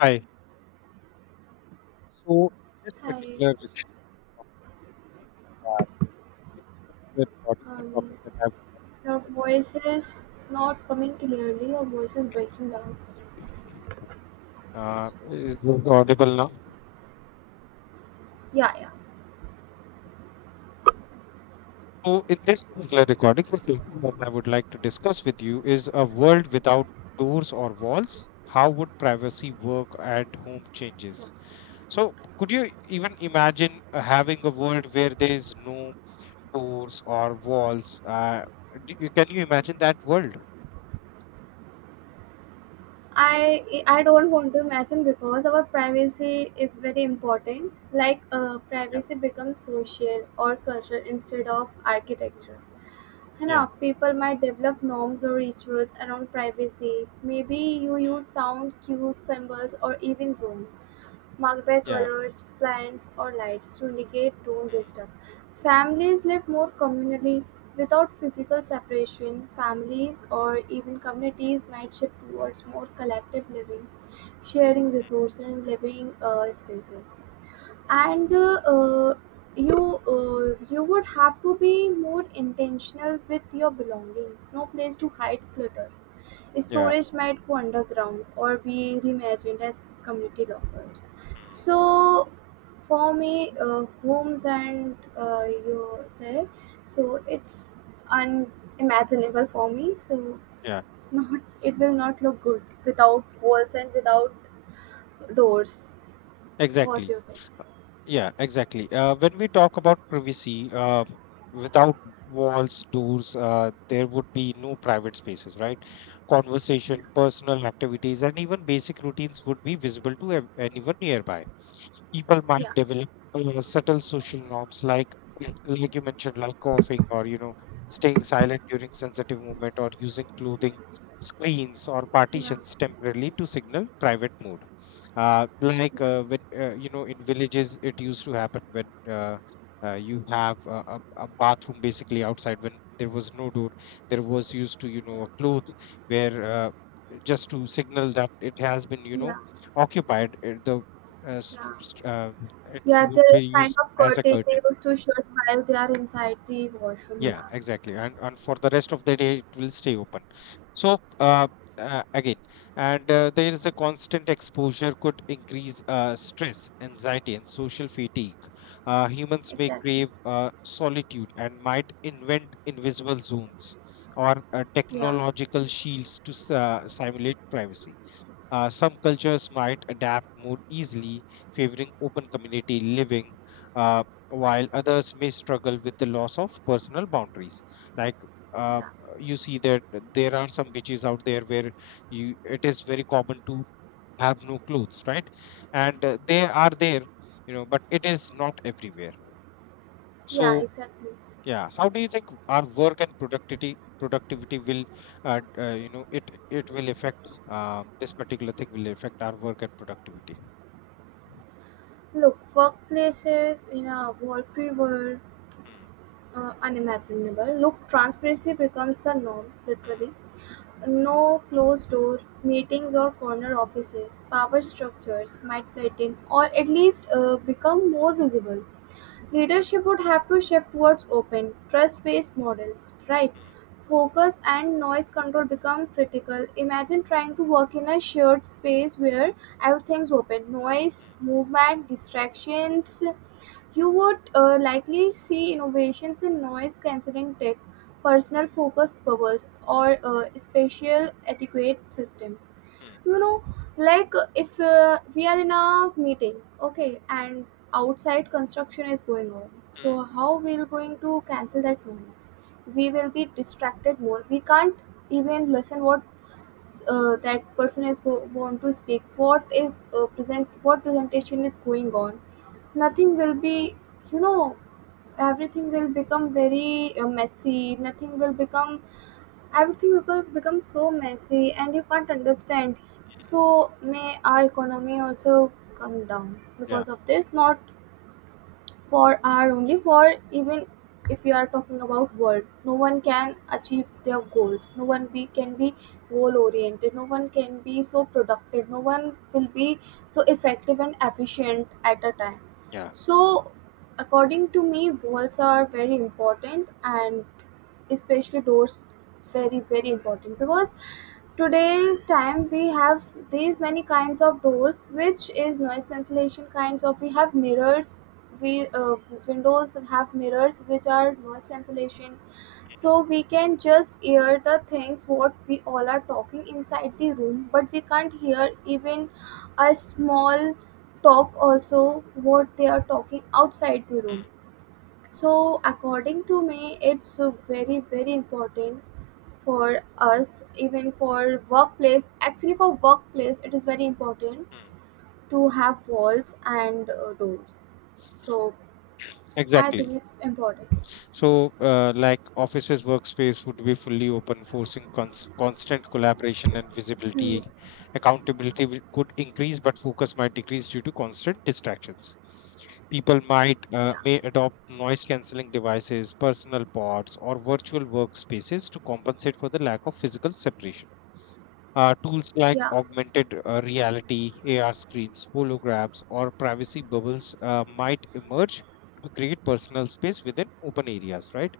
Hi. So in this Hi, particular recording, uh, the topic um, that I would like your to voice is not coming clearly. Your voice is breaking down. discuss with you, is this audible now? Yeah, yeah. So in this particular recording, the topic that I would like to discuss with you is a world without doors or walls. How would privacy work and home changes? So could you even imagine having a world where there is no doors or walls? Can you imagine that world? I don't want to imagine because our privacy is very important. Like, Yeah, privacy becomes social or cultural instead of architecture. है ना, yeah. people might develop norms or rituals around privacy. Maybe you Mm. use sound cues, symbols, or even zones marked by Yeah. colors, plants, or lights to indicate don't disturb. Families lived more communally without physical separation. Families or even communities might shift towards more collective living, sharing Mm, mm, resources and living spaces. mm. And You you would have to be more intentional with your belongings. No place to Mm. hide clutter. Yeah. Storage might go underground or be reimagined as community lockers. Mm. So, for me, homes and you say, so it's unimaginable for me. So, Yeah, not it will not look good without walls and without doors. What do exactly. you think? Yeah, exactly. When we talk about privacy, without walls, doors, there would be no private spaces, right? Yeah, Conversation, personal activities, and even basic routines would be visible to anyone nearby. People might yeah, develop subtle social norms like you mentioned, like coughing, or you know, staying silent during sensitive movement, or using clothing screens or yeah, partitions temporarily to signal private mode. Yeah, When, you know, in villages it used to happen when, you have a bathroom basically outside. When there was no door, there was used to, you yeah, know, a yeah. cloth where, just to signal that it has been, you know, Yeah. occupied. Uh, s- s- uh, it Yeah, would there be is kind used of as a curtain they curtain. used to shut while they are inside the washroom. Yeah, Yeah, exactly. And for the rest of the day, it will stay open. So again, and There is a constant exposure, could increase stress, anxiety, and social fatigue. Humans may exactly. crave solitude and might invent invisible zones or Yeah, technological shields to simulate privacy. Some cultures might adapt more easily, favoring open community living, uh, while others may struggle with the loss of personal boundaries. Like uh, yeah. you see that there are some beaches out there where you, it is very common to have no clothes, right? And They are there, you know, but it is not everywhere. Yeah, So exactly. yeah. How do you think our work and productivity will, you know, it will affect, this particular thing will affect our work and productivity? Look, workplaces in a world free world, Mm, unimaginable. Look, transparency becomes the norm, mm, literally. No closed door meetings or corner offices. Power structures might flatten or at least become more visible. Leadership would have to shift towards open, trust-based models, right? mm, Focus and noise control become critical. Imagine trying to work in a shared space where everything's open. Noise, mm, movement, distractions. You would likely see innovations in noise cancelling tech, personal focus bubbles, or spatial etiquette systems, mm, you know, like if we are in a meeting, okay, and outside construction is going on, mm. so how we're going to cancel that noise. We will be distracted more, we can't even listen what that person is want to speak, what is present what presentation is going on. Nothing will be, you know, everything will become very messy. Nothing will become Everything will become so messy and you can't understand. So may our economy also come down Yeah, because of this, not for our only, for even if you are talking about world, no one can achieve their goals, no one be can be goal oriented, no one can be so productive, no one will be so effective and efficient at a time. yeah. So according to me, walls are very important, and especially doors, very very important because today's time we have these many kinds of doors which is noise cancellation kinds of. We have mirrors, we windows have mirrors which are noise cancellation, so we can just hear the things what we all are talking inside the room, but we can't hear even a small talk also what they are talking outside the room. Mm, So, according to me, it's very, very important for us, even for workplace. Actually, for workplace, it is very important mm. to have walls and doors. So, I think Exactly. it's important. So, like offices workspace would be fully open, forcing constant collaboration and Hmm. visibility. Accountability will, could increase, but focus might decrease due to constant distractions. People might, Yeah, may adopt noise cancelling devices, personal pods, or virtual workspaces to compensate for the lack of physical separation. Tools like yeah, augmented reality, AR screens, holograms, or privacy bubbles might emerge to create personal space within open areas, right?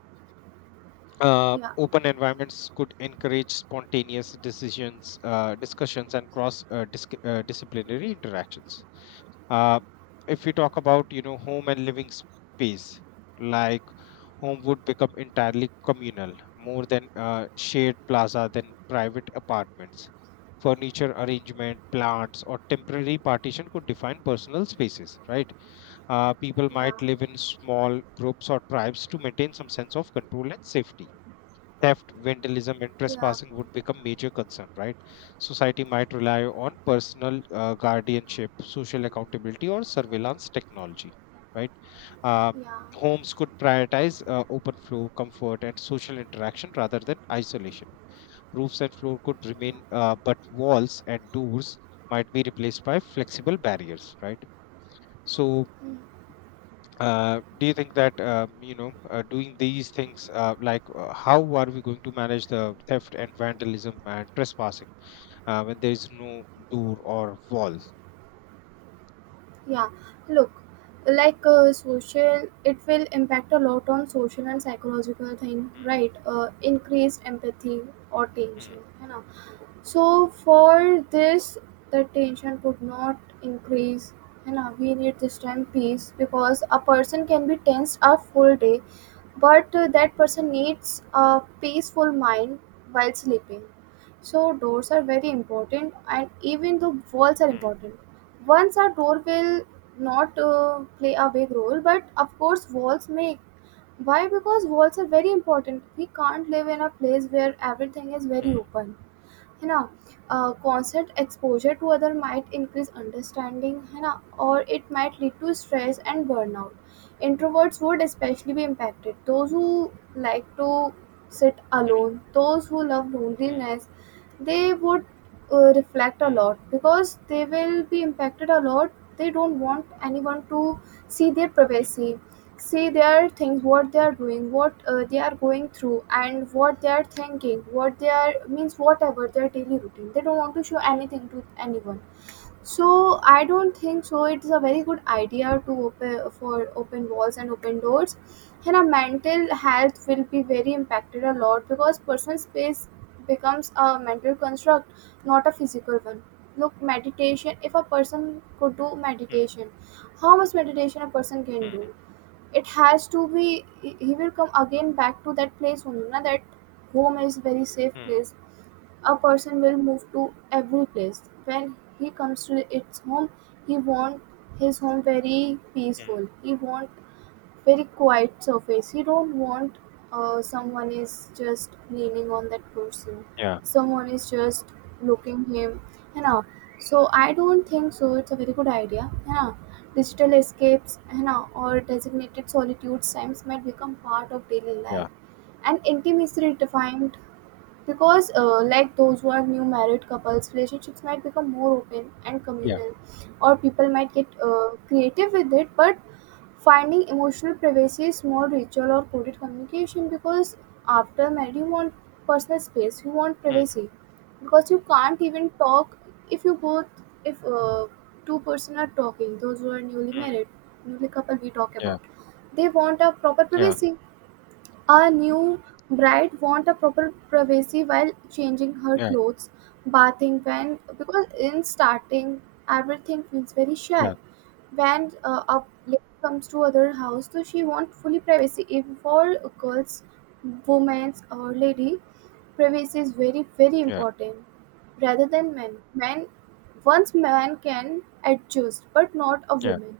yeah, open environments could encourage spontaneous decisions, discussions, and cross disciplinary interactions. Uh, if we talk about, you know, home and living space, like home would become entirely communal, more than shared plaza than private apartments. Furniture arrangement, plants, or temporary partition could define personal spaces, right? People yeah, might live in small groups or tribes to maintain some sense of control and safety. Theft, vandalism, and yeah, trespassing would become major concern, right? Society might rely on yeah, personal guardianship, social accountability, or surveillance technology, right? Uh, yeah, Homes could prioritize open flow, comfort, and social interaction rather than isolation. Roofs and floor could remain, yeah. But walls and doors might be replaced by flexible barriers, right? So, Hmm. Do you think that, you know, doing these things, how are we going to manage the theft and vandalism and trespassing when there is no door or wall? Yeah. Look, like social, it will impact a lot on social and psychological thing, right? Increased empathy or Hmm, tension, you know. So for this, the tension could not increase, and we need this time peace because a person can be tensed a full day, but that person needs a peaceful mind while sleeping. So doors are very important, and even the walls are hmm, important. Once a door will not play a big role, but of course walls make. Why? Because walls are very important. We can't live in a place where everything is very hmm, open. है ना constant exposure to other might increase understanding. है ना or it might lead to stress and burnout. Introverts would especially be impacted, those who like to sit alone, those who love hmm, loneliness. They would reflect a hmm, lot because they will be impacted a lot. They don't want anyone to see their privacy. See their things, what they are doing, what they are going through, and what they are thinking, what they are means whatever their daily routine. They don't want to show hmm, anything to anyone. So I don't think so. It's a very good idea to open for open walls and open doors, and our mental health will be very impacted a lot because personal space becomes a mental construct, not a physical one. Look, meditation. If a person could do hmm, meditation, how much meditation a person can hmm, do? hmm, It has to be he will come again back to that place only na that home is very safe hmm, place. A person will move to every place. When he comes to its home, he want his home very hmm. peaceful, he want very quiet surface. You don't want someone is just leaning on that person. Yeah, Someone is just looking him. You know. So I don't think so. It's a very good idea. You know. Digital escapes, you know, or designated solitude times might become part of daily life. yeah, And intimacy redefined because like those who are new married couples, relationships might become more open and yeah. communal, or people might get creative with it. But finding emotional privacy is more ritual or coded communication because after marriage you want personal space, you want Hmm, privacy, because you can't even talk if you both, if two-person are talking, those who are newly hmm. married, newly couple we talk Yeah, about. They want a proper yeah, privacy. A new bride want a proper privacy while changing her yeah, clothes, bathing, when because in starting everything feels very shy yeah, when up late comes to other house, so she want fully privacy. If for girls, women, or lady, privacy is very very yeah, important, rather than men. Men, once man can adjust, but not a yeah, woman.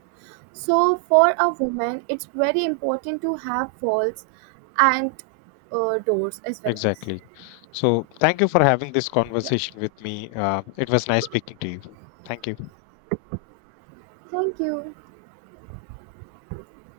So for a woman, it's very important to have walls and doors as well as exactly. So thank you for having this yeah. conversation with me. It was nice speaking to you. Thank you. Thank you.